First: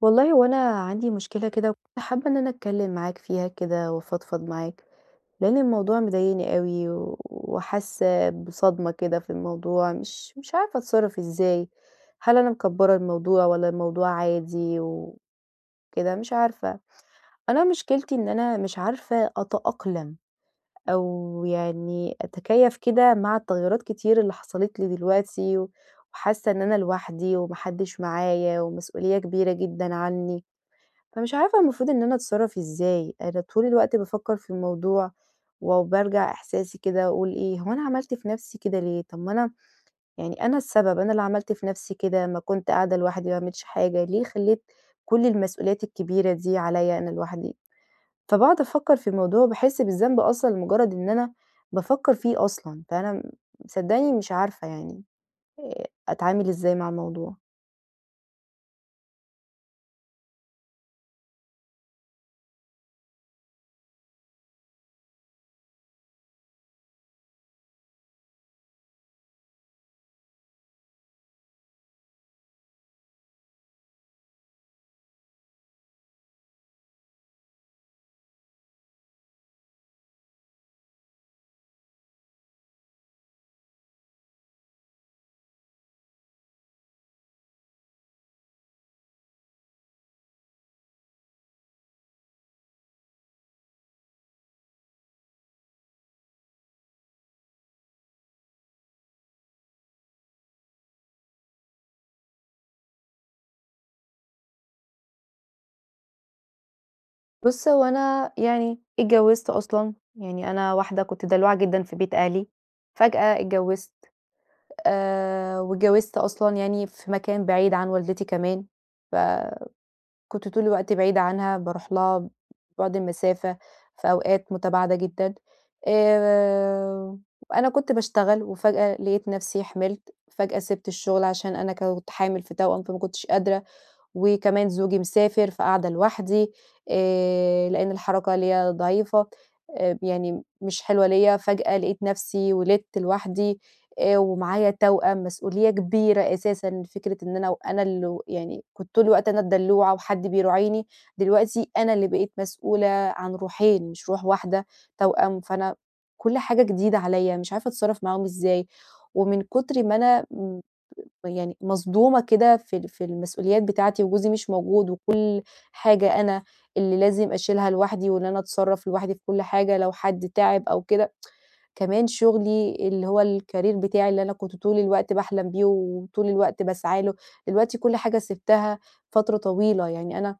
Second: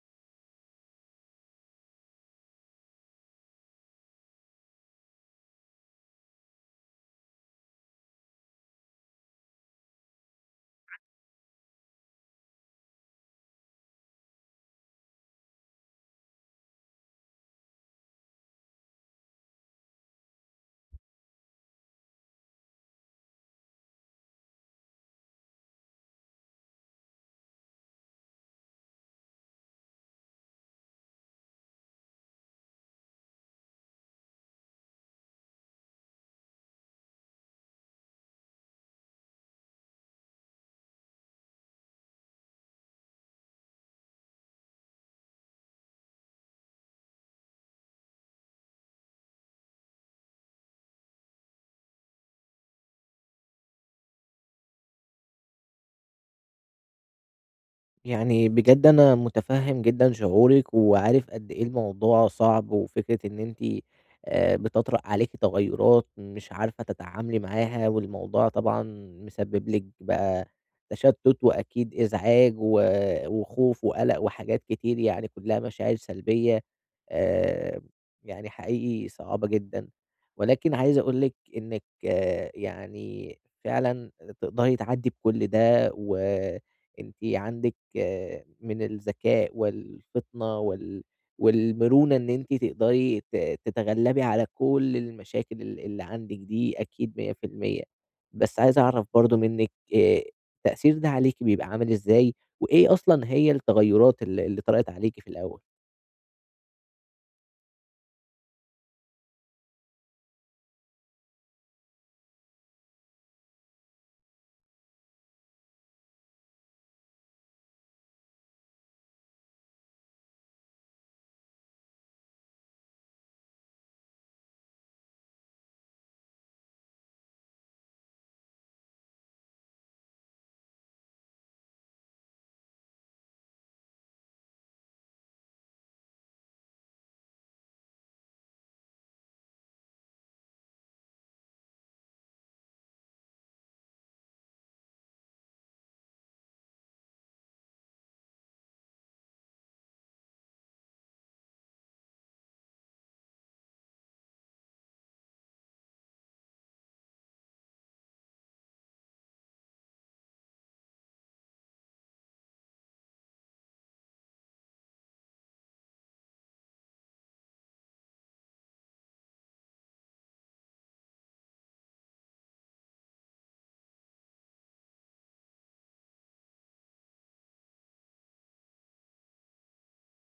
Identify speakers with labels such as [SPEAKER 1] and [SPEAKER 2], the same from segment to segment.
[SPEAKER 1] والله هو أنا عندي مشكلة كده وكنت حابة إن أنا أتكلم معاك فيها كده وأفضفض معاك، لأن الموضوع مضايقني أوي و وحاسة بصدمة كده في الموضوع مش عارفة أتصرف إزاي، هل أنا مكبرة الموضوع والّا الموضوع عادي وكده مش عارفة، أنا مشكلتي إن أنا مش عارفة أتأقلم أو يعني أتكيف كده مع التغيرات كتير اللي حصلت لي دلوقتي، وحاسة إن أنا لوحدي وما حدش معايا ومسؤولية كبيرة جدًا عني. فمش عارفة المفروض إن أنا أتصرّف إزاي، أنا طول الوقت بافكّر في الموضوع وبارجع إحساسي كده أقول إيه، هو أنا عملت في نَفْسي كده ليه؟ طَب ما أنا يعني أنا السبب، أنا اللي عملت في نَفْسي كده، ما كنت قاعدة لوحدي ما باعملش حاجة، ليه خلّيت كل المسؤوليات الكبيرة دي عليّا أنا لوحدي؟ فباقعد أفكّر في الموضوع وباحس بالذنب أصلًا لمُجرّد إن أنا بافكّر فيه أصلًا، فأنا صدّقني مش عارفة يعني أتعامل إزاي مع الموضوع.
[SPEAKER 2] يعني بجد أنا متفهم جدًا شعورِك، وعارف قد إيه الموضوع صعب، وفكرة إن أنتِ بتطرأ عليكِ تغيرات مش عارفة تتعاملي معاها، والموضوع طبعًا مسبب لِك بقى تشتت، وأكيد إزعاج، وخوف، وقلق، وحاجات كتير، يعني كلها مشاعر سلبية. آآ يعني حقيقي صعبة جدًا. ولكن عايز أقول لِك إنِك يعني فعلًا تقدري تعدي بكل ده، أنتِ عندِك من الذكاء والفطنة والمرونة، إن أنتِ تقدري تتغلبي على كل المشاكل اللي عندِك دي، أكيد 100%. بس عايز أعرف برضه منِّك التأثير ده عليكِ بيبقى عامل إزاي، وإيه أصلًا هي التغيرات اللي طرأت عليكِ في الأول؟
[SPEAKER 1] بُص، هو أنا يعني اتجوّزت أصلًا، يعني أنا واحدة كنت دلوعة جدًا في بيت أهلي، فجأة اتجوّزت واتجوّزت أصلًا يعني في مكان بعيد عن والدتي كمان، فكنت طول الوقت بعيدة عنها، باروح لها بُعد المسافة في أوقات متباعدة جدًا، آآ، أنا كنت باشتغل وفجأة لقيت نفسي حملت، فجأة سِبت الشغل عشان أنا كنت حامل في توأم، فما كنتش قادرة وكمان زوجي مسافر، فقاعدة لوحدي، لإن الحركة ليّا ضعيفة، يعني مش حلوة ليّا، فجأة لقيت نفسي ولدت لوحدي، ومعايا توأم، مسؤولية كبيرة أساسًا فكرة إن أنا وأنا اللي يعني كنت طول الوقت أنا الدلوعة وحد بيراعيني، دلوقتي أنا اللي بقيت مسؤولة عن روحين، مش روح واحدة، توأم، فأنا كل حاجة جديدة عليّا، مش عارفة أتصرّف معاهم إزاي، ومن كتر ما أنا يعني مصدومة كده في ال في المسؤوليات بتاعتي وجوزي مش موجود، وكل حاجة أنا اللي لازم أشيلها لوحدي، وإن أنا أتصرّف لوحدي في كل حاجة لو حد تعب أو كده، كمان شغلي اللي هو الcareer بتاعي اللي أنا كنت طول الوقت باحلم بيه وطول الوقت باسعى له، دلوقتي كل حاجة سِبتها فترة طويلة، يعني أنا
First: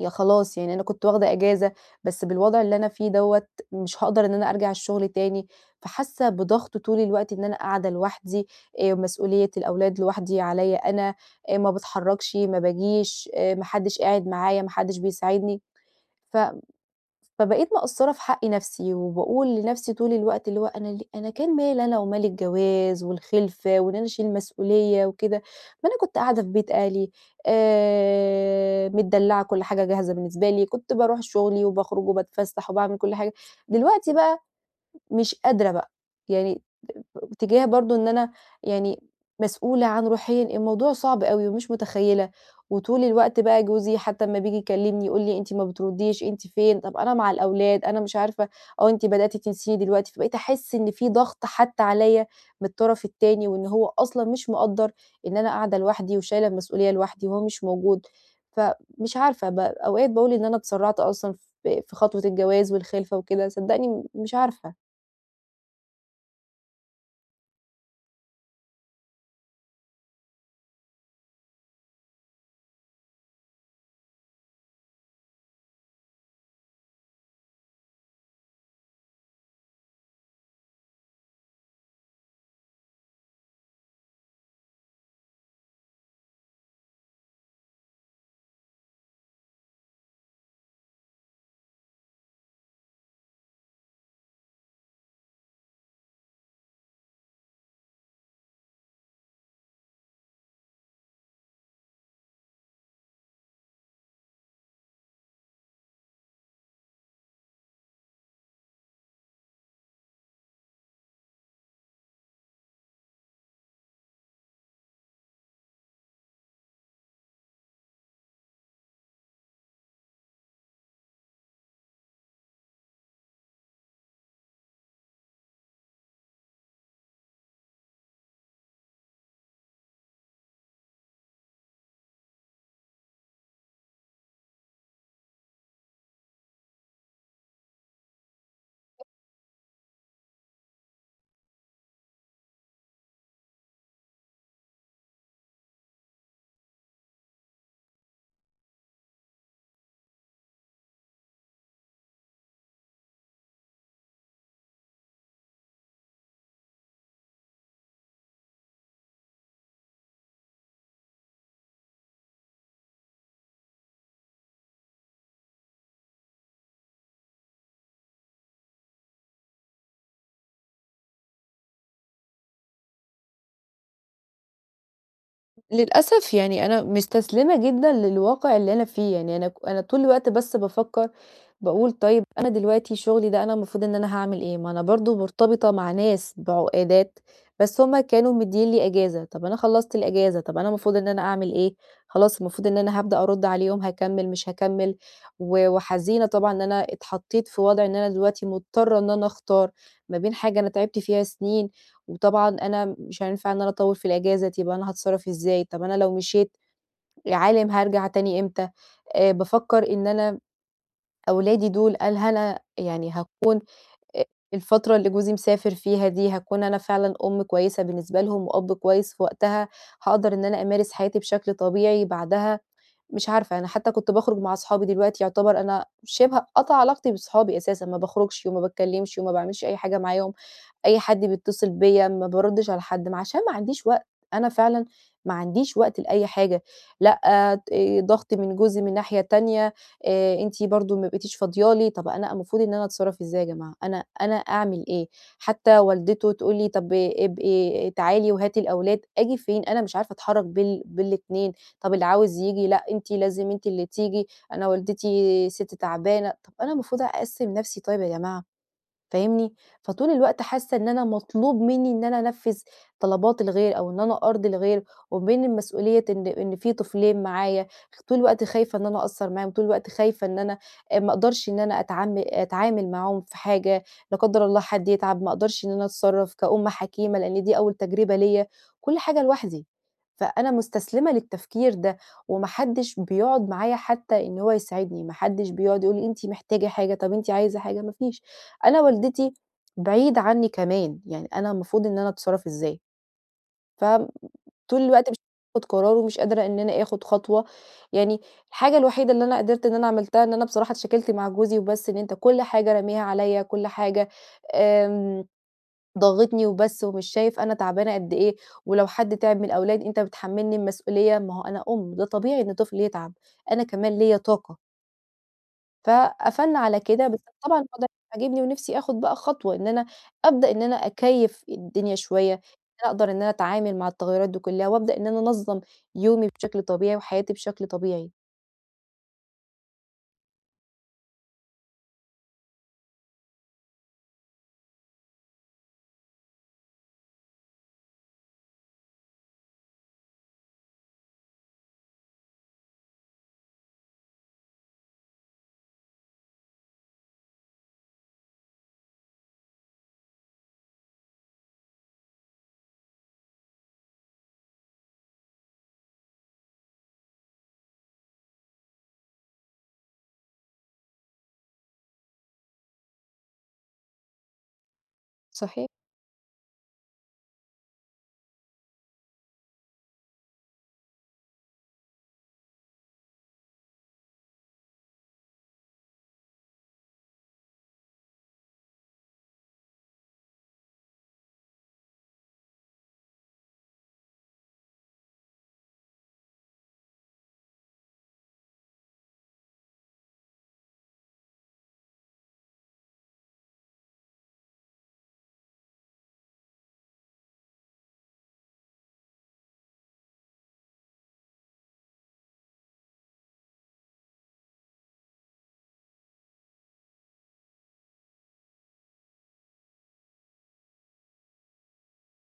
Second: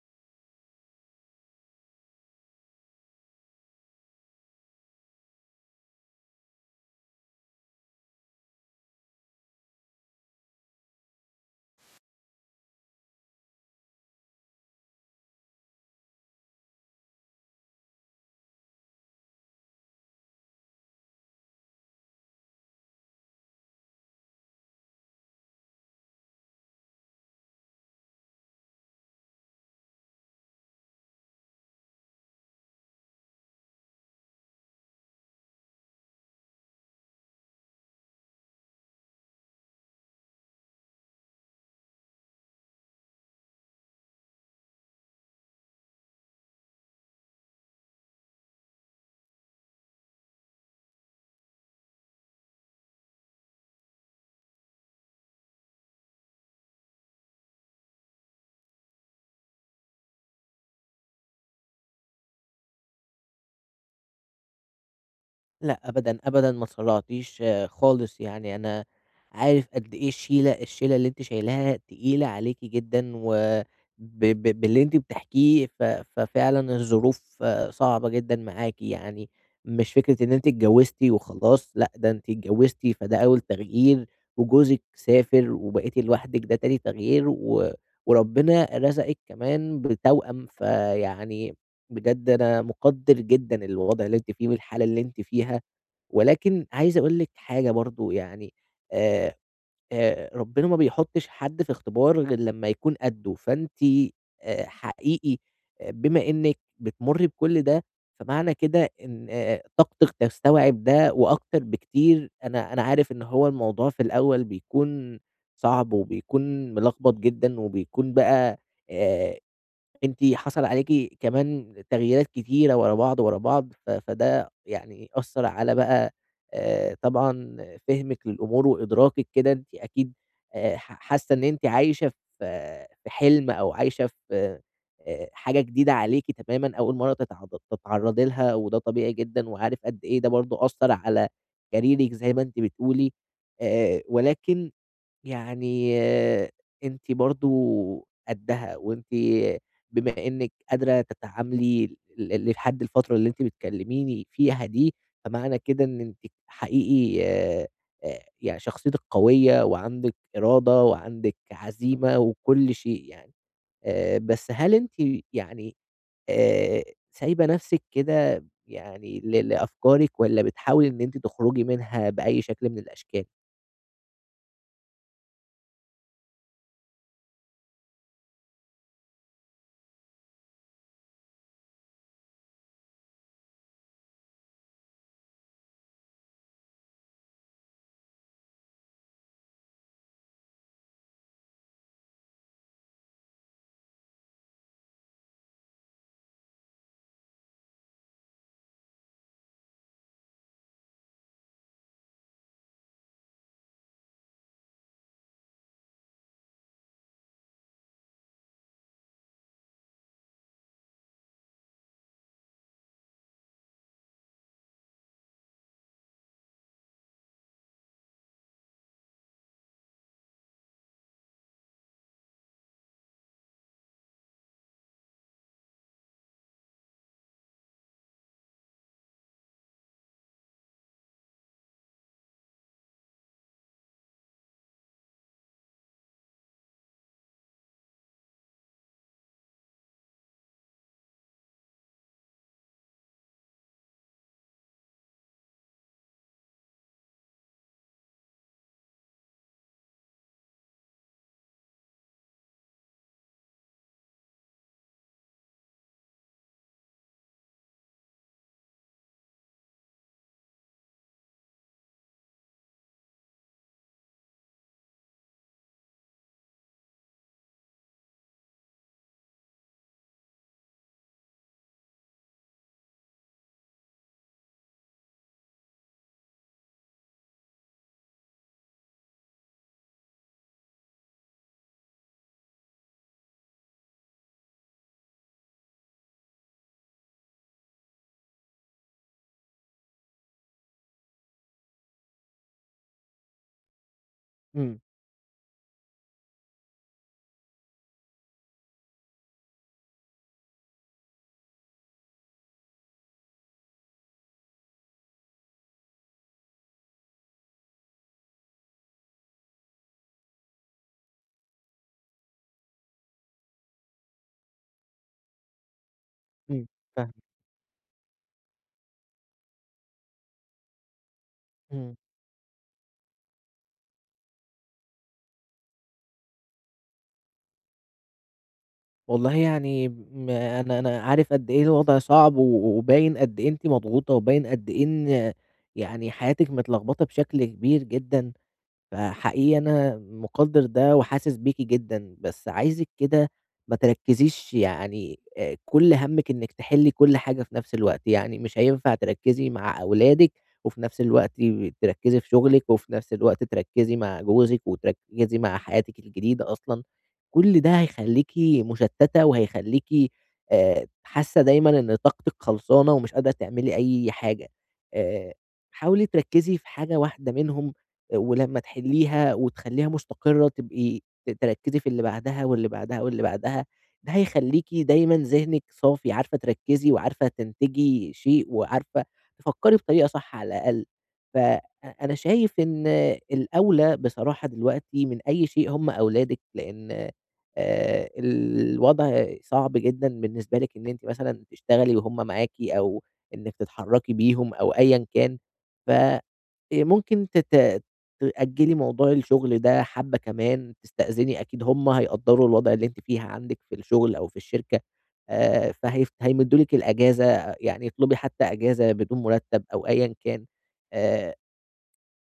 [SPEAKER 1] يا خلاص يعني أنا كنت واخدة إجازة، بس بالوضع اللي أنا فيه دوّة مش هاقدر إن أنا أرجع الشغل تاني، فحاسة بضغط طول الوقت إن أنا قاعدة لوحدي، مسؤولية الأولاد لوحدي عليَّ أنا، ما باتحركش، ما باجيش، ما حدش قاعد معايا، ما حدش بيساعدني، ف فبقيت مقصّرة في حق نَفْسي، وباقول لنَفْسي طول الوقت اللي هو أنا ليه أنا كان مالي أنا ومال الجواز والخِلفة وإن أنا أشيل مسؤولية وكده، ما أنا كنت قاعدة في بيت أهلي متدلّعة كل حاجة جاهزة بالنسبة لي، كنت باروح شُغلي وباخرج وباتفسّح وباعمل كل حاجة، دلوقتي بقى مش قادرة بقى، يعني تجاه برضه إن أنا يعني مسؤولة عن روحيًا، الموضوع صعب أوي ومش متخيلة، وطول الوقت بقى جوزي حتى أمّا بييجي يكلمني يقول لي: "أنتِ ما بترديش، أنتِ فين؟ طب أنا مع الأولاد، أنا مش عارفة." "آه أنتِ بدأتِ تنسيني دلوقتي." فبقيت أحس إن في ضغط حتى عليَّ من الطرف التاني، وإن هو أصلًا مش مقدّر إن أنا قاعدة لوحدي وشايلة المسؤولية لوحدي وهو مش موجود، فمش عارفة أوقات باقول إن أنا اتسرعت أصلًا في خطوة الجواز والخلفة وكده، صدقني مش عارفة.
[SPEAKER 2] لأ أبدًا، أبدًا ما اتسرعتيش خالص. يعني أنا عارف قد إيه الشيلة اللي أنتِ شايلاها تقيلة عليكِ جدًا، و ب ب باللي أنتِ بتحكيه ففعلًا الظروف صعبة جدًا معاكِ. يعني مش فكرة إن أنتِ اتجوزتِ وخلاص، لأ ده أنتِ اتجوزتِ فده أول تغيير، وجوزِك سافر وبقيتِ لوحدِك ده تاني تغيير، وربنا رزقِك كمان بتوأم. فيعني بجد أنا مقدّر جدًا الوضع اللي أنتِ فيه والحالة اللي أنتِ فيها. ولكن عايز أقول لِك حاجة برضه، يعني آآ ربنا ما بيحطّش حد في اختبار غير لمّا يكون قدّه. فأنتِ حقيقي، بما إنِّك بتمُرّي بكل ده، فمعنى كده إن طاقتِك تستوعب ده وأكتر بكتير. أنا عارف إن هو الموضوع في الأول بيكون صعب، وبيكون ملخبط جدًا، وبيكون بقى آآ أنتِ حصل عليكِ كمان تغييرات كتيرة ورا بعض، ورا بعض. فده يعني أثّر على بقى طبعًا فهمِك للأمور وإدراكِك كده. أنتِ أكيد ح حاسة إن أنتِ عايشة في في حلم، أو عايشة في حاجة جديدة عليكِ تمامًا، أول مرّة تتعرّضي لها، وده طبيعي جدًا. وعارف قد إيه ده برضه أثّر على كاريرِك زي ما أنتِ بتقولي. ولكن يعني أنتِ برضه قدّها، وأنتِ بما إنِّك قادرة تتعاملي لحد الفترة اللي أنتِ بتكلميني فيها دي، فمعنى كده إن أنتِ حقيقي، يعني شخصيتِك قوية وعندِك إرادة وعندِك عزيمة وكل شيء يعني. بس هل أنتِ يعني آآ سايبة نَفْسِك كده يعني لأفكارِك، والّا بتحاولي إن أنتِ تخرجي منها بأي شكل من الأشكال؟
[SPEAKER 1] للأسف يعني أنا مستسلمة جدًا للواقع اللي أنا فيه، يعني أنا أنا طول الوقت بس بافكّر باقول طيب أنا دلوقتي شغلي ده أنا المفروض إن أنا هاعمل إيه؟ ما أنا برضه مرتبطة مع ناس بعقودات، بس هُم كانوا مدّيين لي إجازة، طب أنا خلّصت الإجازة، طب أنا المفروض إن أنا أعمل إيه؟ خلاص المفروض إن أنا هابدأ أرُد عليهم هاكمّل، مش هاكمّل، وحزينة طبعًا إن أنا اتحطيت في وضع إن أنا دلوقتي مضطرة إن أنا أختار ما بين حاجة أنا تعبت فيها سنين، وطبعًا أنا مش هينفع إن أنا أطوّل في الإجازة دي، يبقى أنا هاتصرّف إزاي؟ طب أنا لو مشيت يا عالِم هارجع تاني إمتى؟ بافكّر إن أنا أولادي دول، قال هل أنا يعني هاكون أ الفترة اللي جوزي مسافر فيها دي، هاكون أنا فعلًا أُم كويسة بالنسبة لهم وأب كويس في وقتها، هاقدر إن أنا أمارس حياتي بشكل طبيعي بعدها، مش عارفة، أنا حتى كنت باخرج مع أصحابي دلوقتي يعتبر أنا شِبه قاطعة علاقتي بصحابي أساسًا، ما باخرجش وما باتكلمش وما باعملش أي حاجة معاهم. أي حد بيتصل بيّا ما باردّش على حد، ما عشان ما عنديش وقت، أنا فعلًا ما عنديش وقت لأي حاجة، لأ ضغط من جوزي من ناحية تانية، أنتِ برضه ما بقيتيش فاضية لي، طَب أنا المفروض إن أنا أتصرّف إزاي يا جماعة، أنا أعمل إيه؟ حتى والدته تقول لي: "طَب ابقي تعالي وهاتي الأولاد." آجي فين؟ أنا مش عارفة أتحرّك بال2، طَب اللي عاوز ييجي لأ أنتِ لازم أنتِ اللي تيجي، أنا والدتي سِت تعبانة، طَب أنا المفروض أقسّم نَفْسي طيب يا جماعة؟ فاهمني؟ فطول الوقت حاسة إن أنا مطلوب مني إن أنا أنفّذ طلبات الغير أو إن أنا أرضي الغير، وبين المسؤولية إن في طفلين معايا، طول الوقت خايفة إن أنا أقصّر معاهم، طول الوقت خايفة إن أنا ما أقدرش إن أنا أتعامل معاهم في حاجة، لا قدّر الله حد يتعب، ما أقدرش إن أنا أتصرّف كأم حكيمة لإن دي أول تجربة ليّا، كل حاجة لوحدي، فأنا مستسلمة للتفكير ده، وما حدش بيقعد معايا حتى إن هو يساعدني، ما حدش بيقعد يقول لي أنتِ محتاجة حاجة، طب أنتِ عايزة حاجة، ما فيش. أنا والدتي بعيدة عني كمان، يعني أنا المفروض إن أنا أتصرّف إزاي، فطول
[SPEAKER 2] إمم.
[SPEAKER 1] الوقت مش باخد قرار ومش قادرة إن أنا آخد خطوة، يعني الحاجة الوحيدة اللي أنا قدرت إن أنا عملتها إن أنا بصراحة اتشكلت مع جوزي وبس، إن أنت كل حاجة راميها عليَّ، كل حاجة آمم، ضاغطني وبس ومش شايف أنا تعبانة قد إيه، ولو حد تعب من الأولاد أنت بتحمّلني المسؤولية، ما هو أنا أم، ده طبيعي إن طفلي يتعب، أنا كمان ليّا طاقة. فقفلنا
[SPEAKER 2] إمم.
[SPEAKER 1] على كده، بس
[SPEAKER 2] فاهمِك.
[SPEAKER 1] طبعًا الوضع عاجبني ونِفْسي آخُد بقى خطوة إن أنا أبدأ إن أنا أكيّف الدنيا
[SPEAKER 2] إمم.
[SPEAKER 1] شوية، إن أنا أقدر إن أنا أتعامل مع التغيّرات دي كُلّها وأبدأ إن أنا أنظّم يومي بشكل طبيعي وحياتي بشكل طبيعي.
[SPEAKER 2] والله يعني، م أنا أنا عارف قد إيه الوضع صعب، وباين قد إيه أنتِ مضغوطة، وباين قد إيه إن يعني حياتِك متلخبطة بشكل كبير جدًا. فحقيقي أنا مقدّر ده وحاسس بيكِ جدًا. بس عايزِك كده ما تركّزيش، يعني كل هَمِّك إنِّك تحلّي كل حاجة في نفس الوقت. يعني مش هينفع تركّزي مع أولادِك وفي نفس الوقت تركّزي في شغلِك وفي نفس الوقت تركّزي مع جوزِك وتركّزي مع حياتِك الجديدة أصلًا، كل ده هيخلّيكِ مشتّتة، وهيخلّيكِ حاسة دايمًا إن طاقتِك خلصانة ومش قادرة تعملي أي حاجة. آآ
[SPEAKER 1] صحيح.
[SPEAKER 2] حاولي تركّزي في حاجة واحدة منهم، ولمّا تحلّيها وتخلّيها مستقرة تبقي تركّزي في اللي بعدها واللي بعدها واللي بعدها. ده هيخلّيكِ دايمًا ذهنِك صافي، عارفة تركّزي وعارفة تنتجي شيء وعارفة تفكّري بطريقة صح على الأقل. فأ أنا شايف إن الأولى بصراحة دلوقتي من أي شيء هم أولادِك، لإن الوضع صعب جدًا بالنسبة لِك إن أنتِ مثلًا تشتغلي وهم معاكِ، أو إنِّك تتحرّكي بيهم أو أيًا كان. ف ممكن تأجّلي موضوع الشغل ده حبّة كمان، تستأذني، أكيد هم هيقدّروا الوضع اللي أنتِ فيه عندِك في الشغل أو في الشركة. فهيف هيمدّوا لِك الأجازة، يعني اطلبي حتى أجازة بدون مُرتّب أو أيًا كان. آآ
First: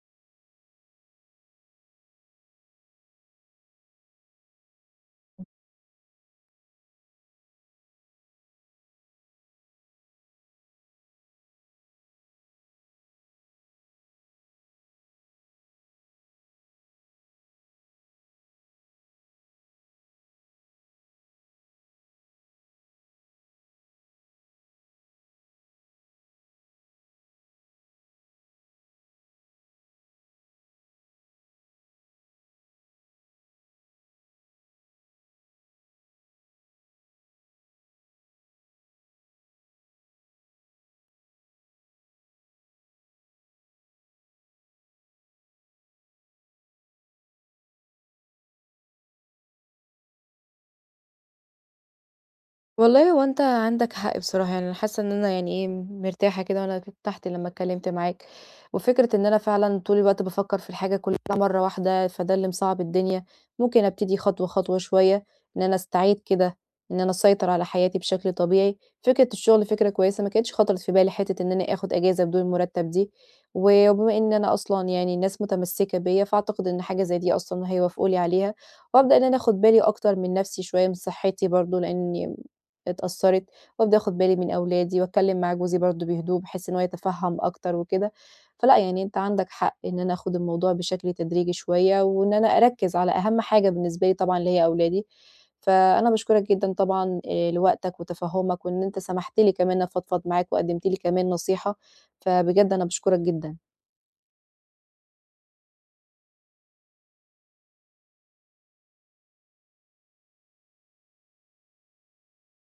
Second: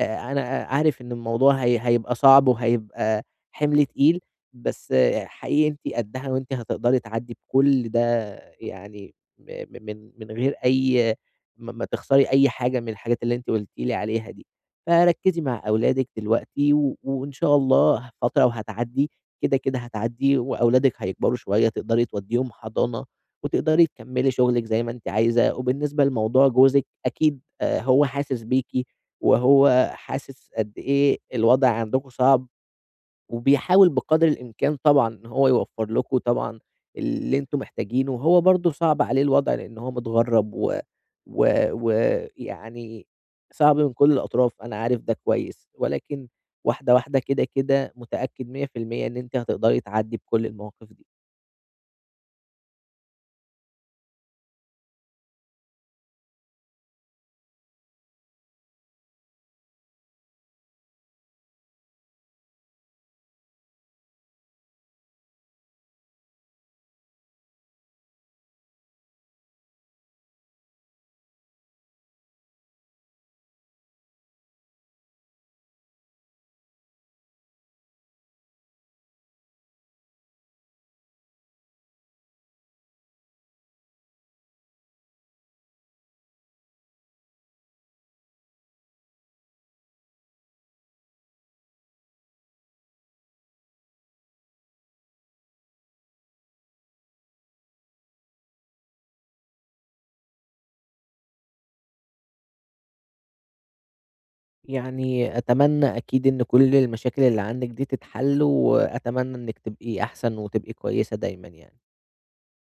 [SPEAKER 2] أنا عارف إن الموضوع هيبقى صعب وهيبقى حِمل تقيل. بس حقيقي أنتِ قدّها وأنتِ هتقدري تعدّي بكل ده، يعني م م من من غير أي ما ما تخسري أي حاجة من الحاجات اللي أنتِ قُلتِ لي عليها دي. فركّزي مع أولادِك دلوقتي، وإن شاء الله فترة وهتعدّي. كده، كده هتعدّي، وأولادِك هيكبروا شوية تقدري تودّيهم حضانة وتقدري تكمّلي شُغلِك زي ما أنتِ عايزة. وبالنسبة لموضوع جوزِك، أكيد هو حاسس بيكِ، وهو حاسس قد إيه الوضع عندكم صعب، وبيحاول بقدر الإمكان طبعًا إن هو يوفّر لكم طبعًا اللي أنتم محتاجينه. وهو برضه صعب عليه الوضع لإن هو متغرّب و و ويعني صعب من كل الأطراف. أنا عارف ده كويس، ولكن واحدة، واحدة كده، كده متأكد 100% إن أنتِ هتقدري تعدّي بكل المواقف دي.
[SPEAKER 1] والله هو أنت عندك حق بصراحة، يعني أنا حاسة إن أنا يعني إيه، مرتاحة كده وأنا ارتحت لمّا اتكلمت معاك، وفكرة إن أنا فعلًا طول الوقت بافكر في الحاجة كلها مرة واحدة، فده اللي مصعّب الدنيا، ممكن أبتدي خطوة، خطوة شوية، إن أنا أستعيد كده إن أنا أسيطر على حياتي بشكل طبيعي، فكرة الشغل فكرة كويسة، ما كانتش خطرت في بالي حتة إن أنا آخد إجازة بدون مرتب دي، وبما إن أنا أصلًا يعني الناس متمسكة بيّا، فأعتقد إن حاجة زي دي أصلًا هيوافقوا لي عليها، وأبدأ إن أنا آخد بالي أكتر من نفسي شوية، من صحتي برضه، لإني اتأثّرت، وأبدأ آخُد بالي من أولادي وأتكلّم مع جوزي برضه بهدوء بحيث إن هو يتفهّم أكتر وكده، فلأ، يعني أنت عندك حق إن أنا آخُد الموضوع بشكل تدريجي شوية وإن أنا أركّز على أهَم حاجة بالنسبة لي طبعًا اللي هي أولادي، فأنا باشكرك جدًا طبعًا لوقتك وتفهُّمك وإن أنت سمحت لي كمان أفضفض معاك وقدّمت لي كمان نصيحة، فبجد أنا باشكرك جدًا.
[SPEAKER 2] يعني أتمنى أكيد إن كل المشاكل اللي عندِك دي تتحل، وأتمنى إنِّك تبقي أحسن وتبقي كويسة دايمًا يعني.